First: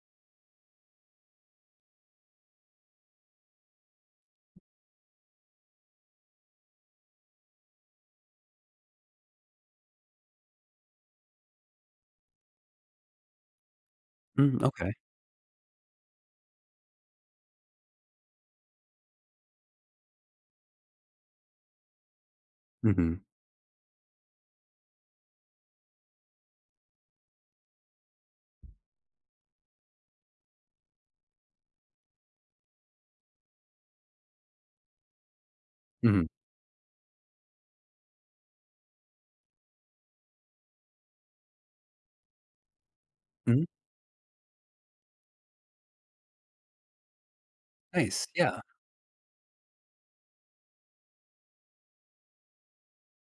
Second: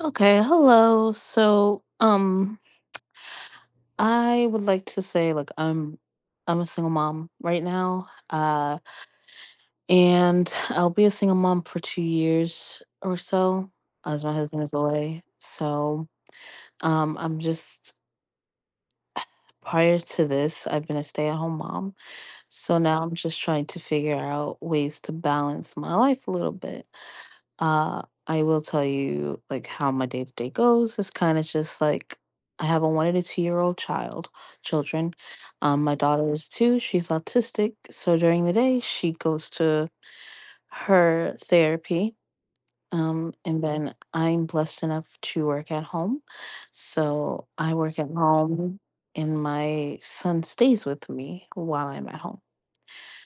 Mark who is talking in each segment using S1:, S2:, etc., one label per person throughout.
S1: Okay, hello. I would like to say like I'm a single mom right now. And I'll be a single mom for 2 years or so as my husband
S2: Mm,
S1: is
S2: okay.
S1: away. So, I'm just prior to this, I've been a stay-at-home mom. So now I'm
S2: Mhm.
S1: just trying to figure out ways to balance my life a little bit. I will tell you like how my day to day goes. It's kind of just like I have a one and a two year old children. My
S2: Mhm.
S1: daughter is two. She's autistic, so during the day she goes to her therapy. And
S2: Mhm.
S1: then I'm blessed enough to work at home, so I work at
S2: Nice, yeah.
S1: home, and my son stays with me while I'm at home.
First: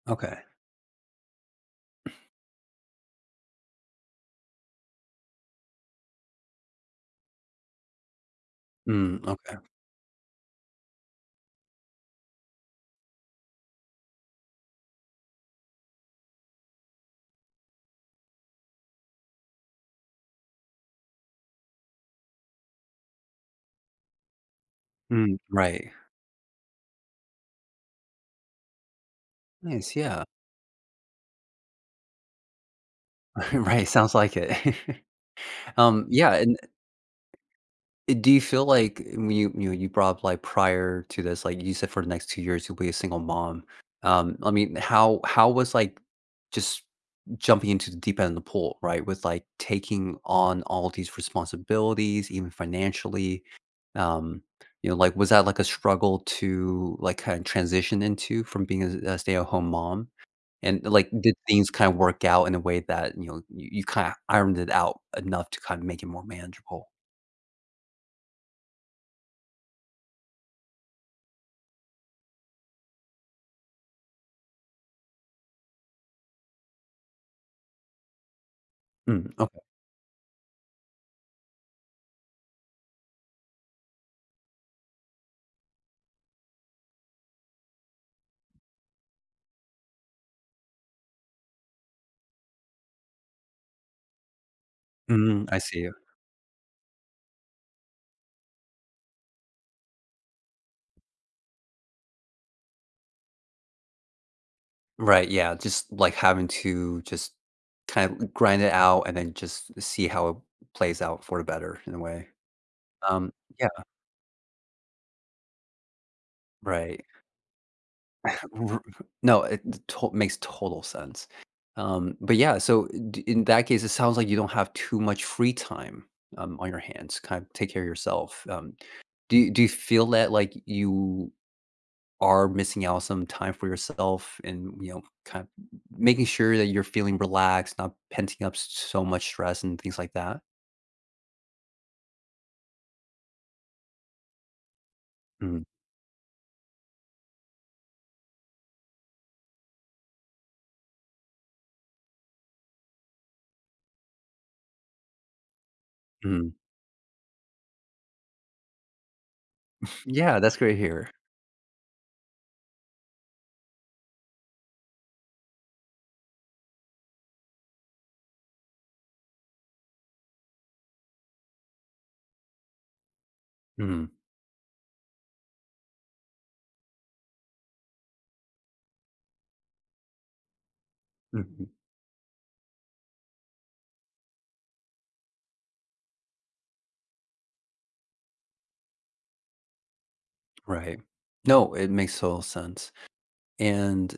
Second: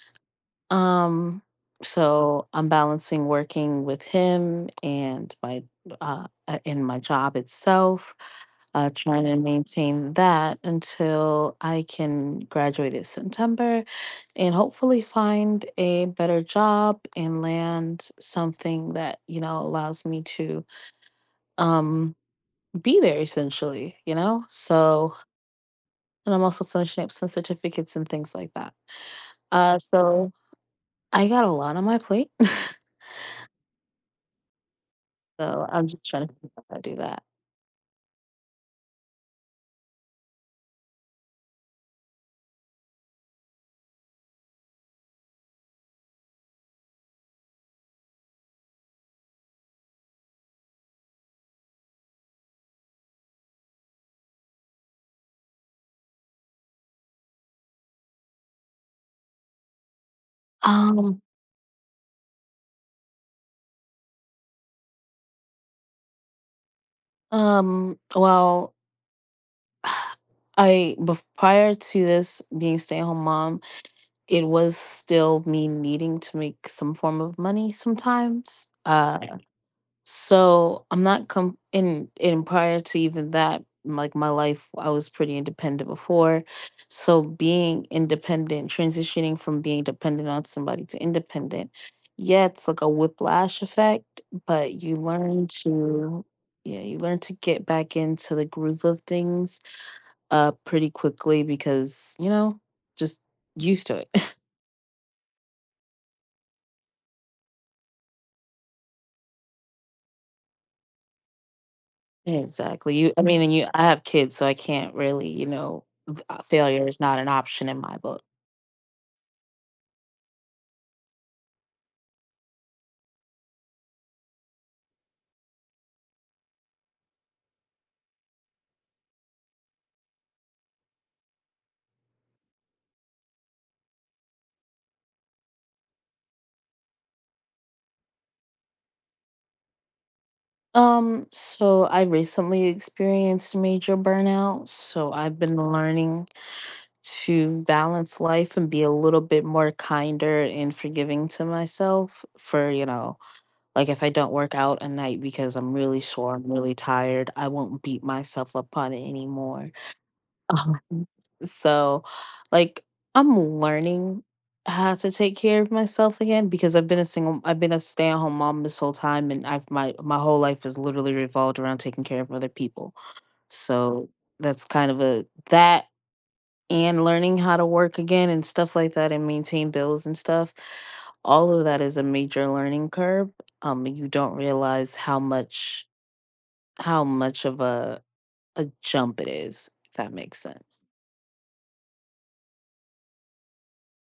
S2: Okay.
S1: Um, so I'm balancing working with him and my in my job itself,
S2: Mm,
S1: trying to
S2: okay.
S1: maintain that until I can graduate in September and hopefully find a better job and land something that, you know, allows me to um be there essentially, you know.
S2: Mm, right.
S1: And I'm also finishing up some certificates and things like that. Uh
S2: Nice, yeah.
S1: so I got a lot on my plate.
S2: Right, sounds like it.
S1: So I'm just trying to
S2: Yeah.
S1: figure out how to do that.
S2: Do you feel like when you know you brought up, like, prior to this, like you said, for the next 2 years you'll be a single mom. I mean, how was like, just jumping into the deep end of the pool, right? With, like, taking on all these responsibilities, even financially. Um, like, was that like a struggle to, like, kind of transition into, from being a stay-at-home mom? And, like,
S1: Um,
S2: did things kind of work out in a way that you, kind of ironed it out enough to kind of make it more manageable?
S1: well, prior to this being stay at home mom, it was still me needing to make some form of money sometimes.
S2: Mm.
S1: So I'm not com in prior to even that, like my life, I was pretty independent before. So being independent, transitioning from being dependent on somebody to independent, yeah, it's like a whiplash effect, but you learn
S2: Mm, I see.
S1: to yeah, you learn to get back into the groove of things pretty quickly because, you know, just used to it.
S2: Right, yeah, just, like, having to just kind of grind it out and then just see how it plays out for the better in a way.
S1: Exactly. You I
S2: Um,
S1: mean, and
S2: yeah,
S1: you I have kids, so I can't really, you know, failure is
S2: right.
S1: not an option in my book.
S2: R No, it to makes total sense. But yeah, so d in that case, it sounds like you don't have too much free time, on your hands, kind of take care of yourself. Do you feel that, like, you are missing out some time for yourself and, kind of making sure that you're feeling relaxed, not penting up s so much stress and things like that.
S1: So I recently experienced major burnout, so I've been
S2: Mm.
S1: learning to balance life and be a little bit more kinder and forgiving to myself for, you know, like if I don't work out a night because I'm really sore, I'm
S2: Mm.
S1: really tired, I won't beat myself up on it anymore.
S2: Yeah, that's
S1: Um,
S2: great here.
S1: so, like, I'm learning how to take care of myself again because I've been a stay-at-home mom this whole time, and I've my whole life has literally revolved around taking care of other people.
S2: Mm.
S1: So that's kind of a that and learning how to work again and stuff like that and maintain bills and stuff. All of
S2: Mhm.
S1: that is a major learning curve. And you don't realize how much of a jump it is, if that makes sense.
S2: Right. No, it makes total sense. And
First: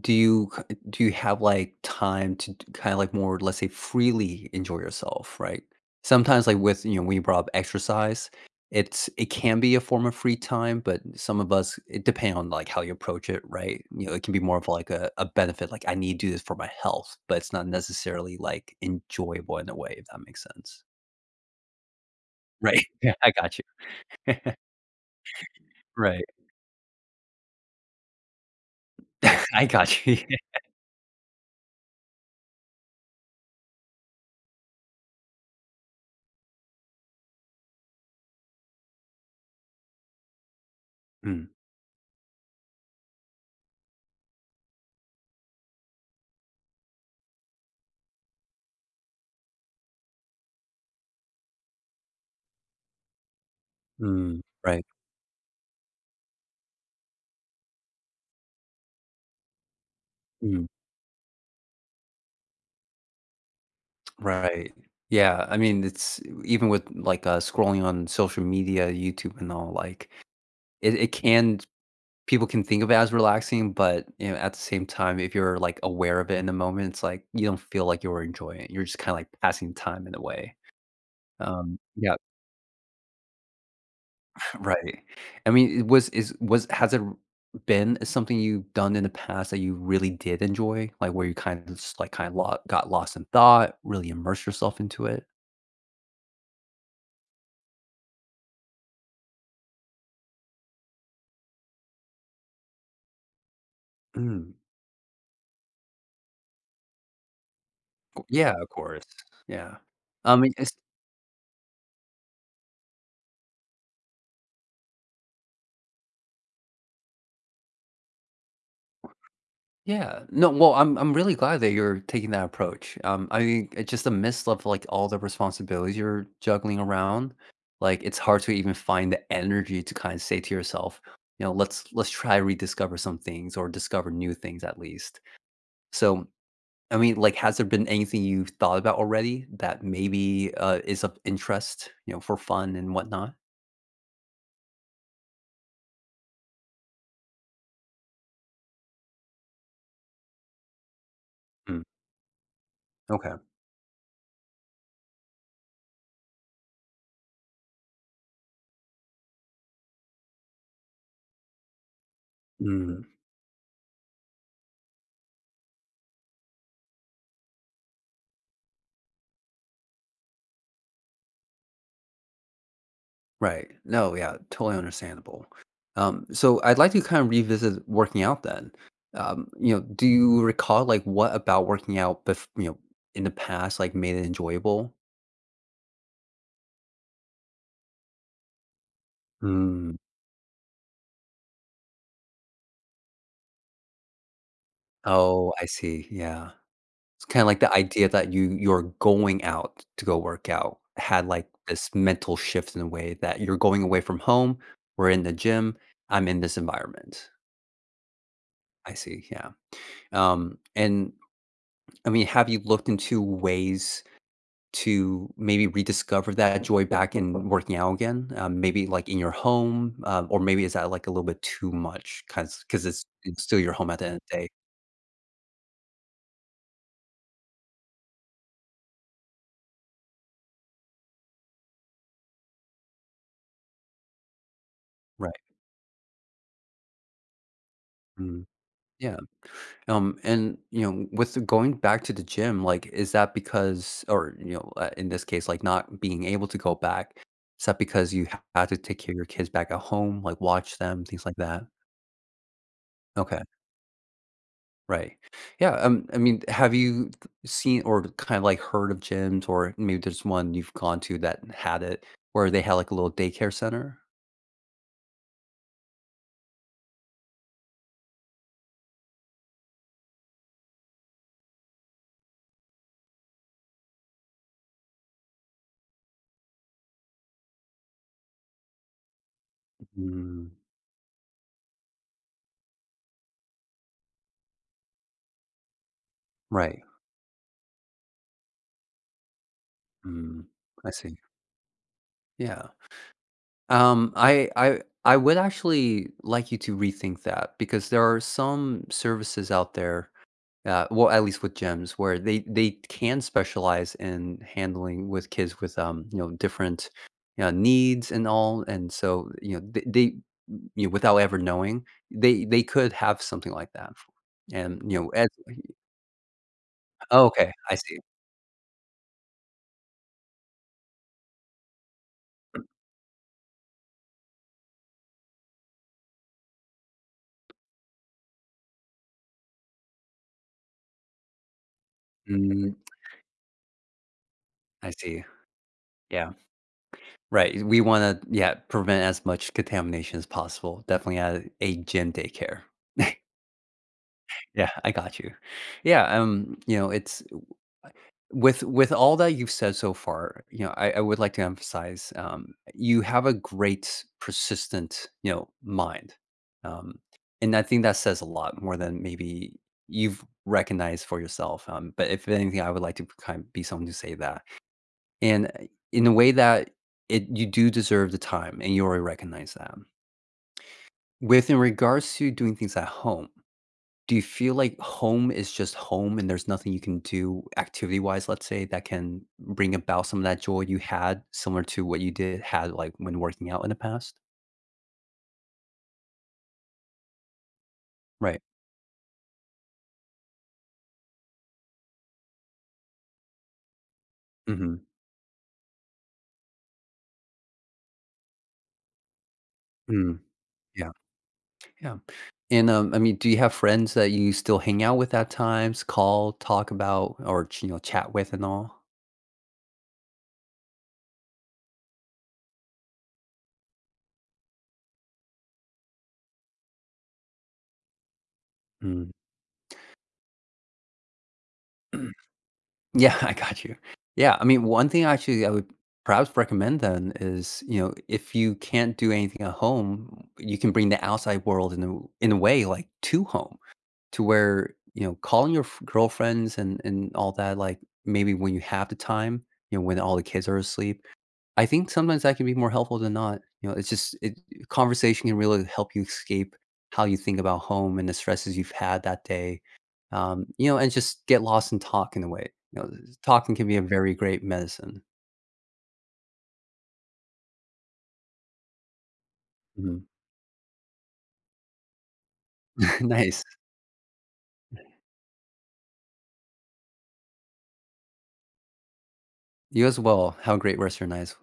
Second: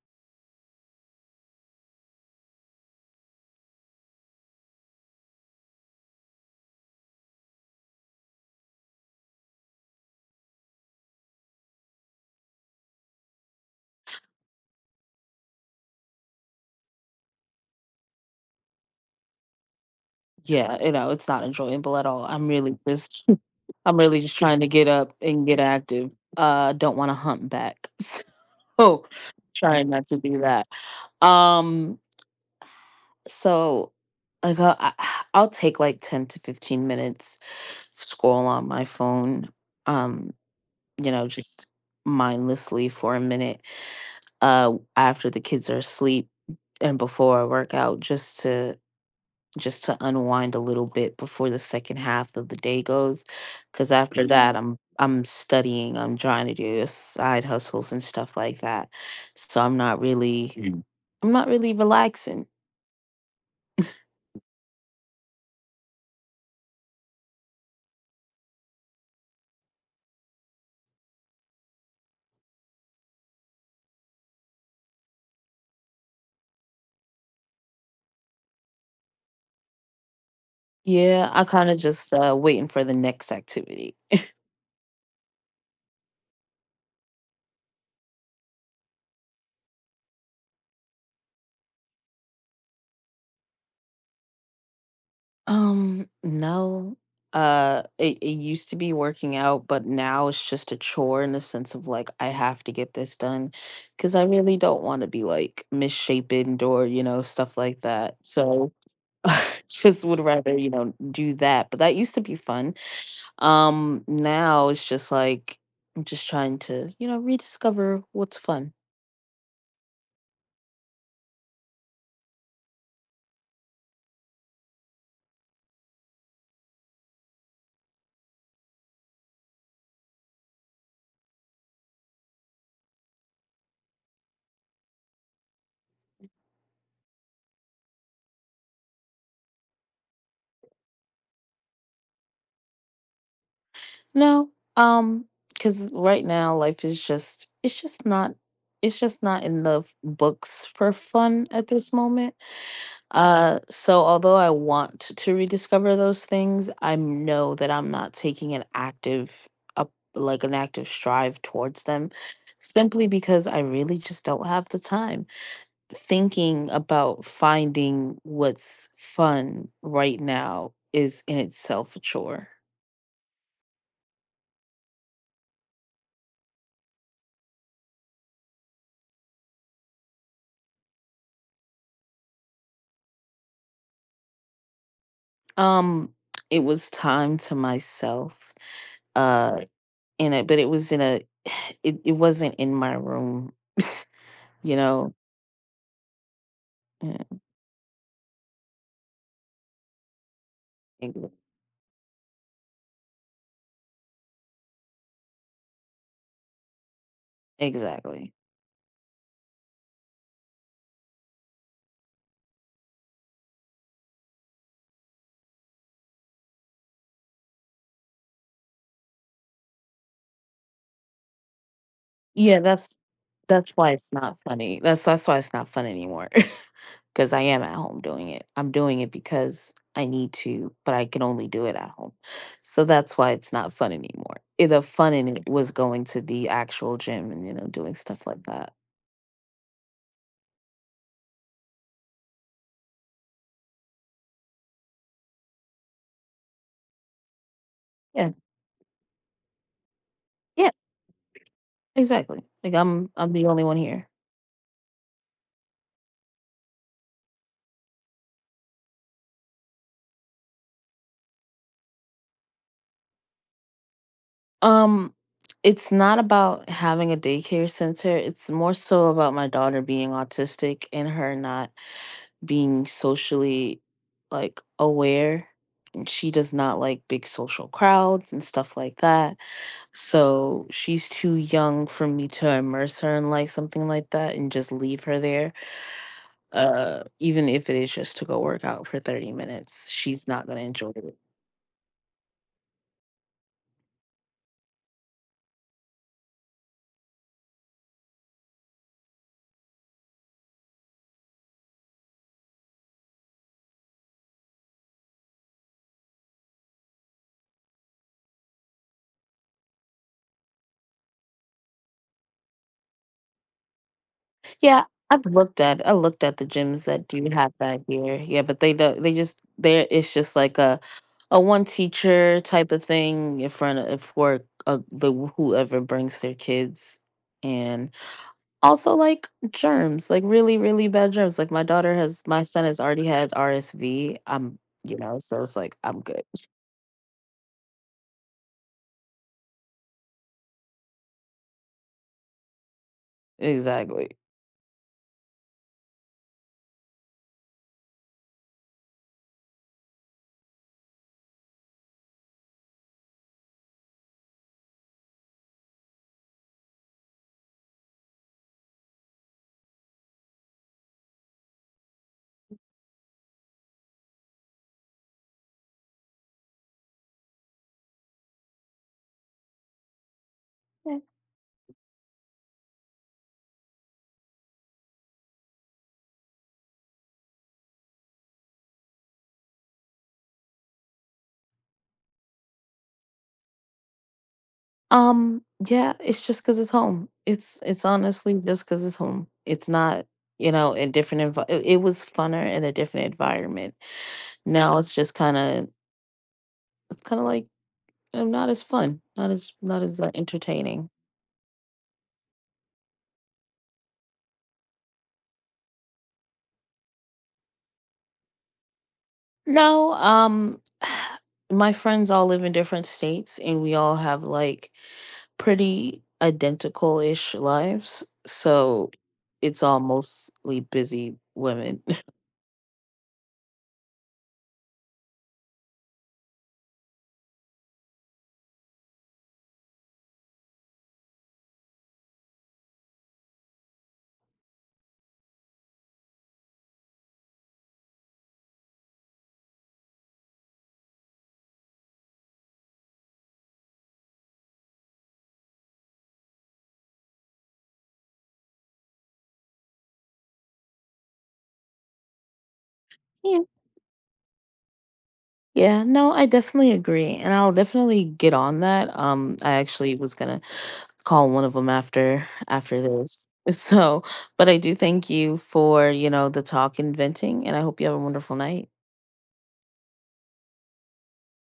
S2: Do you k do you have, like, time to kinda, like, more, let's say, freely enjoy yourself, right? Sometimes, like, with, when you brought up exercise, it can be a form of free time, but some of us, it depends on, like, how you approach it, right? It can be more of, like, a benefit, like, "I need to do this for my health," but it's not necessarily, like, enjoyable in a way, if that makes
S1: Yeah,
S2: sense.
S1: you know, it's not enjoyable at all. I'm really
S2: Right. Yeah,
S1: just
S2: I got
S1: I'm really
S2: you.
S1: just trying to get up and get active.
S2: Right.
S1: Don't want to hump back. So
S2: I
S1: trying not
S2: got
S1: to
S2: you.
S1: do that. Um so I, I'll take like 10 to 15 minutes scroll on my phone um you know
S2: Mm.
S1: just mindlessly for a minute after the kids are asleep and before I work out just to unwind a little bit before the second half of the day goes because after
S2: Mm.
S1: that i'm
S2: Right.
S1: i'm studying, I'm trying to do side hustles and stuff like that so I'm not really
S2: Mm.
S1: Mm. I'm not really relaxing.
S2: Right. Yeah, I mean, it's even with, like, scrolling on social media, YouTube and all, like, it can people can think of it as relaxing, but, at the same time, if you're, like, aware of it in the moment, it's like, you don't feel like you're enjoying it. You're just kinda, like, passing time in a way.
S1: Yeah, I kind of just
S2: Yeah,
S1: waiting for the next activity.
S2: right. I mean, it was is was has it been something you've done in the past that you really did enjoy? Like, where you kinda just, like, kinda lo got lost in thought, really immersed yourself into it?
S1: No. It used to be working out, but now it's just a chore in the sense of like, I have to get this done because I really
S2: Mm.
S1: don't want to be like misshapen or, you know, stuff like that.
S2: Yeah, of
S1: So
S2: course. Yeah.
S1: just would rather, you
S2: It's
S1: know, do that. But that used to be fun. Now it's just like, I'm just trying to, you know, rediscover what's fun.
S2: Yeah. No, well, I'm really glad that you're taking that approach. I mean, it's just a mist of like all the responsibilities you're juggling around. Like, it's hard to even find the energy to kind of say to yourself, let's, try rediscover some things or discover new things, at least. So, I mean, like, has there been anything you've thought about already that maybe is of interest, for fun and whatnot?
S1: No, um, because right now life is just it's just not in the books for fun at
S2: Mm,
S1: this moment.
S2: okay.
S1: So although I want to rediscover those things, I know that I'm not taking an active up like an active strive towards them
S2: Mm.
S1: simply because I really just don't have the time. Thinking about finding what's fun right now is in itself a chore.
S2: Right. No, yeah, totally understandable. So I'd like to kind of revisit working out then. Do you recall, like, what about working out in the past, like, made it enjoyable?
S1: Um, it was time to myself. Uh,
S2: Mm.
S1: in it, but it was in a. It wasn't in my room, you know.
S2: Oh, I see. Yeah.
S1: Yeah,
S2: It's kind of like the idea that you're going out to go work out had,
S1: ex-
S2: like, this mental shift, in a way, that you're going away from home, we're in the gym, I'm in this environment.
S1: exactly.
S2: I see. Yeah. And I mean, have you looked into ways to maybe rediscover that joy back in working out again? Maybe, like, in your home, or maybe is that, like, a little bit too much?
S1: Yeah,
S2: 'Cause, it's, still
S1: that's
S2: your
S1: why
S2: home at the
S1: it's
S2: end of
S1: not
S2: the day.
S1: funny. That's why it's not fun anymore. Because I am at home doing it. I'm doing it because I need to, but I can only do it at home. So that's why it's not fun anymore. The fun in
S2: Right.
S1: it was going to the actual gym and you know doing stuff like
S2: Mhm.
S1: that.
S2: Yeah. And, with the going back to the gym, like, is that because, or, in this case, like, not being able to go back, is that because you
S1: Yeah,
S2: had to take care of your kids back at home, like,
S1: yeah,
S2: watch them, things like that?
S1: exactly. Like I'm
S2: Okay.
S1: the only one here.
S2: Right. Yeah. I mean, have you th seen or kind of, like, heard of gyms, or maybe there's one you've gone to that had it, where they had, like, a little daycare center?
S1: Um, it's not about having a daycare center. It's more so about my daughter being autistic and her not being socially like aware. And she does not like big social crowds and stuff like that.
S2: Mm,
S1: So she's too young for me to immerse her in like something like that and just leave her there.
S2: right.
S1: Even if it is just to go work out for 30 minutes, she's not
S2: Mm,
S1: gonna
S2: I
S1: enjoy it.
S2: see. Yeah. I, would actually like you to rethink that, because there are some services out there. Well, at least with gyms where they can specialize in handling with kids with, different, needs and all, and so, they, without ever knowing, they could have something like that, and
S1: Yeah,
S2: you know as
S1: I looked at the gyms that do
S2: oh,
S1: have
S2: okay, I
S1: that
S2: see.
S1: here. Yeah, but they don't. They just there. It's just like a one teacher type of thing in front of for the whoever brings their kids, and also like germs, like really really bad germs. My son
S2: Mm,
S1: has already had RSV. I'm
S2: I
S1: you know,
S2: see.
S1: so it's like I'm good.
S2: Yeah, right, we want to, yeah, prevent as much contamination as possible, definitely at a gym daycare.
S1: Exactly.
S2: Yeah, I got you. Yeah. You know it's With, all that you've said so far, I, would like to emphasize, you have a great persistent, mind, um, and I think that says a lot more than maybe you've recognized for yourself. But if anything, I would like to kind of be someone to say that. And, in a way that, it you do deserve the time, and you already recognize that. With In regards to doing things at home, do you feel like home is just home, and there's nothing you can do activity-wise, let's say, that can bring about some of that joy you had, similar to what you did had, like, when working out in the past?
S1: Yeah, it's just 'cause it's home. It's honestly
S2: Right.
S1: just 'cause it's home. It's not, you know, a different envi it it was funner in a different environment. Now
S2: Mhm.
S1: it's just kinda it's kinda like, not as fun, not as,
S2: Mm.
S1: entertaining.
S2: Yeah. Yeah. And, I mean, do you have friends that you still hang out with at times, call, talk about, or, chat with and all?
S1: No, my friends all live in different states, and we all have, like, pretty identical-ish lives, so
S2: Mm.
S1: it's all mostly busy women.
S2: Yeah, I got you. Yeah, I mean, one thing actually I would perhaps recommend then is, if you can't do anything at home, you can bring the outside world in a way, like, to home. To where, calling your girlfriends and all that, like, maybe when you have the time, when all the kids are asleep, I think sometimes that can be more helpful than not. It's just it conversation can really help you escape how you think about home and the stresses you've had that day. And just get lost in talk in a way. Talking can be a very great medicine.
S1: Yeah, no, I definitely agree. And I'll definitely get on that. I actually
S2: Mhm.
S1: was gonna call one of them after this.
S2: Nice.
S1: So, but I do thank you for, you know, the talk and venting, and I hope you have a wonderful night.
S2: You as well. Have a great rest of your night.